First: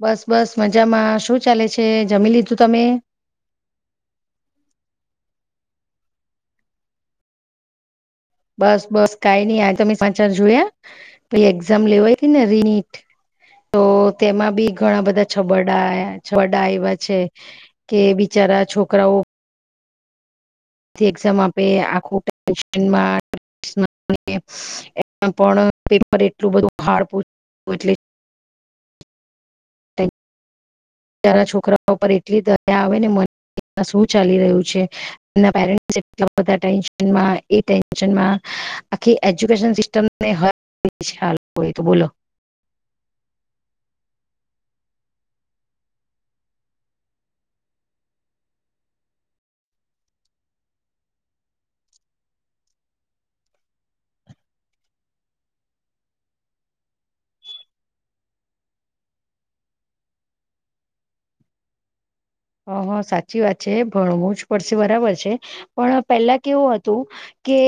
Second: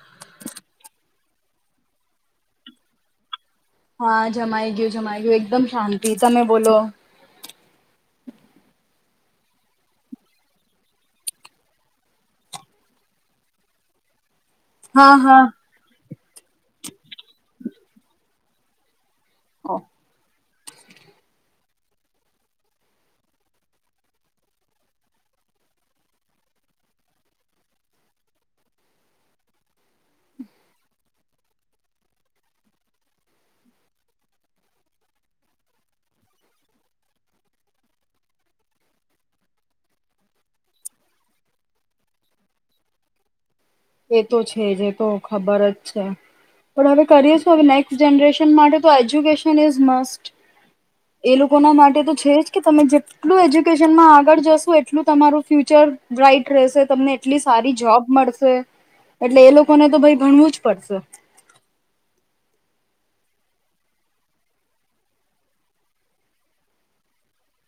બસ બસ મજામાં શું ચાલે છે, જમી લીધું તમે હા જમાઈ ગયું જમાઈ ગયું એકદમ શાંતિ તમે બોલો બસ બસ કઈ નઈ આ તમે સમાચાર જોયા પેલી એક્ઝામ લેવાય હતી ને રિનીટ તો તેમાં બી ઘણા હા બધા હા છબડા છબડા એવા છે કે બિચારા છોકરાઓ [inaudible] એક્ઝામ આપે આખું ટેશનમાં [unintelligible] એ પણ પેપર એટલું બધું હાર્ડ પૂ [unintelligible] એટલે હમ બીચારા છોકરાઓ પર એટલી દયા આવે ને મન શું ચાલી રહ્યું છે, એ પેરેન્ટ્સ એટલા બધા ટેન્શનમાં એ ટેન્શમાં આખી એજ્યુકેશન સિસ્ટેમને હ [unintelligible] આ લોકોએ તો બોલો એ તો છે જે તો ખબર જ છે. પણ હવે કરીએ છું હવે નેક્સ્ટ જનરેશન માટે તો એજ્યુકેશન ઇઝ મસ્ટ એ લોકોના માટે તો છે જ કે તમે જેટલું એજ્યુકેશનમાં આગળ જશો એટલું તમારું ફ્યુચર બ્રાઇટ રહેશે તમને એટલી સારી જોબ મળશે એટલે એ લોકોને તો ભાઈ ભણવું જ પડશે હ હ સાચી વાત છે, ભણવું જ પડશે બરાબર છે, પણ પહેલા કેવું હતું કે કે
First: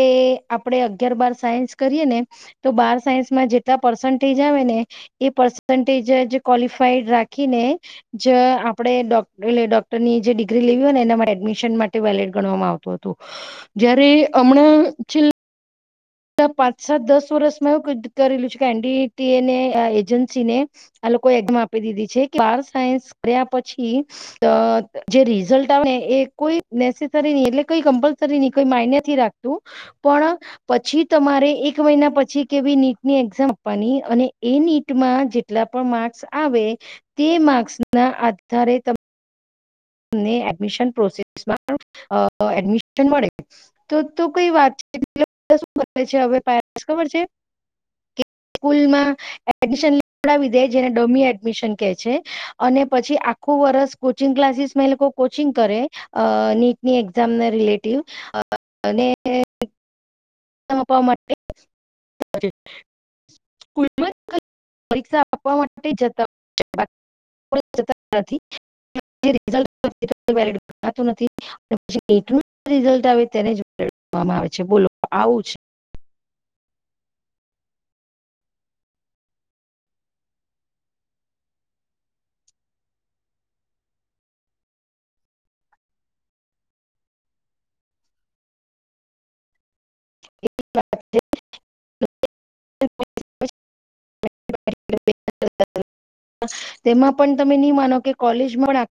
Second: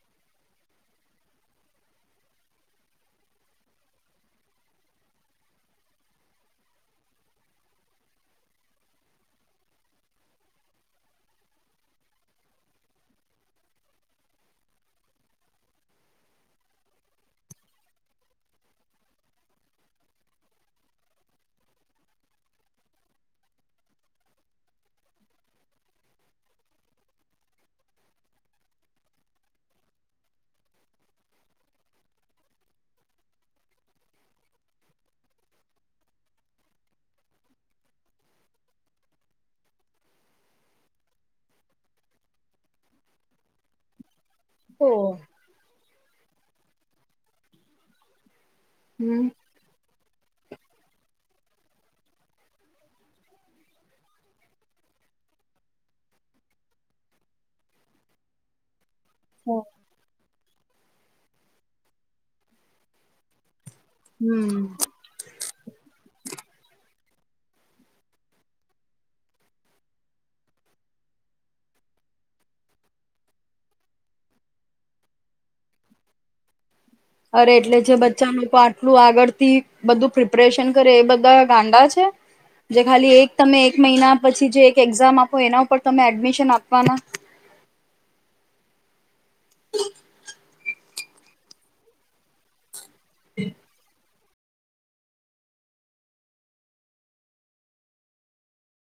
આપણેે અગિયાર બાર સાયન્સ કરીએ ને તો બાર સાયન્સમાં જેટલા પર્સન્ટેજ આવે ને એ પર્સન્ટેજ ક્વલફાઈડ રાખીને જે આપણેે ડોક એટલે ડોક્ટરની જે ડિગ્રી લેવી હોય ને એના માટે એડમિશન માટે વેલિડ ગણવામાં આવતું હતું જયારે હમણાં છે પાંચ સાત દસ વર્ષમાં એવું કરેલું છે કે એનડીટીએને એજન્સી ને એઝામ આપી દીધી છે કે બાર સાયન્સ કર્યા પછી જે રિઝલ્ટ આવે એ કોઈ નેસેસરી નહી એટલેઈ કમ્પલસરી નહી કોઈ માન્યથી રાખતું પણ પછી તમારે એક મહિના પછી કેવી નીટની એક્ઝામ આપવાની અને એ નીટમાં જેટલા માર્સ આવે તે માર્ક્સ ના આધારે ત તમને એડમિશન પ્રોસેસમાં એડમિશન મળે તો તો કઈ વાત તો છે હવે ખબર છે સ્કૂલમાં હમ એડમિશન જોડાાવીધે જેને ડમી એડમિશન કેહે છે અને પછી આખું વર્સ કોચિંગ ક્લાસીસ મે લોકો કોચિંગ કરે નીટની એક્ઝામ રિલેટિવ હ અનેપવા માટે સ્કૂલમાં જ હમ પરીક્ષા આપવા માટે જતા હો નથી આવે તેને આવે બોલો આવું જ અરે એટલે જે બચ્ચા લોકો આટલું આગળ થી બધું પ્રિપરેશન કરે એ બધા ગાંડા છે જે ખાલી એક તમે એક મહિના પછી જે એક એક્ઝામ આપો એના ઉપર તમે એડમિશન આપવાના એ તેમાં પણ તમે નહી માનો કે કોલેજમાં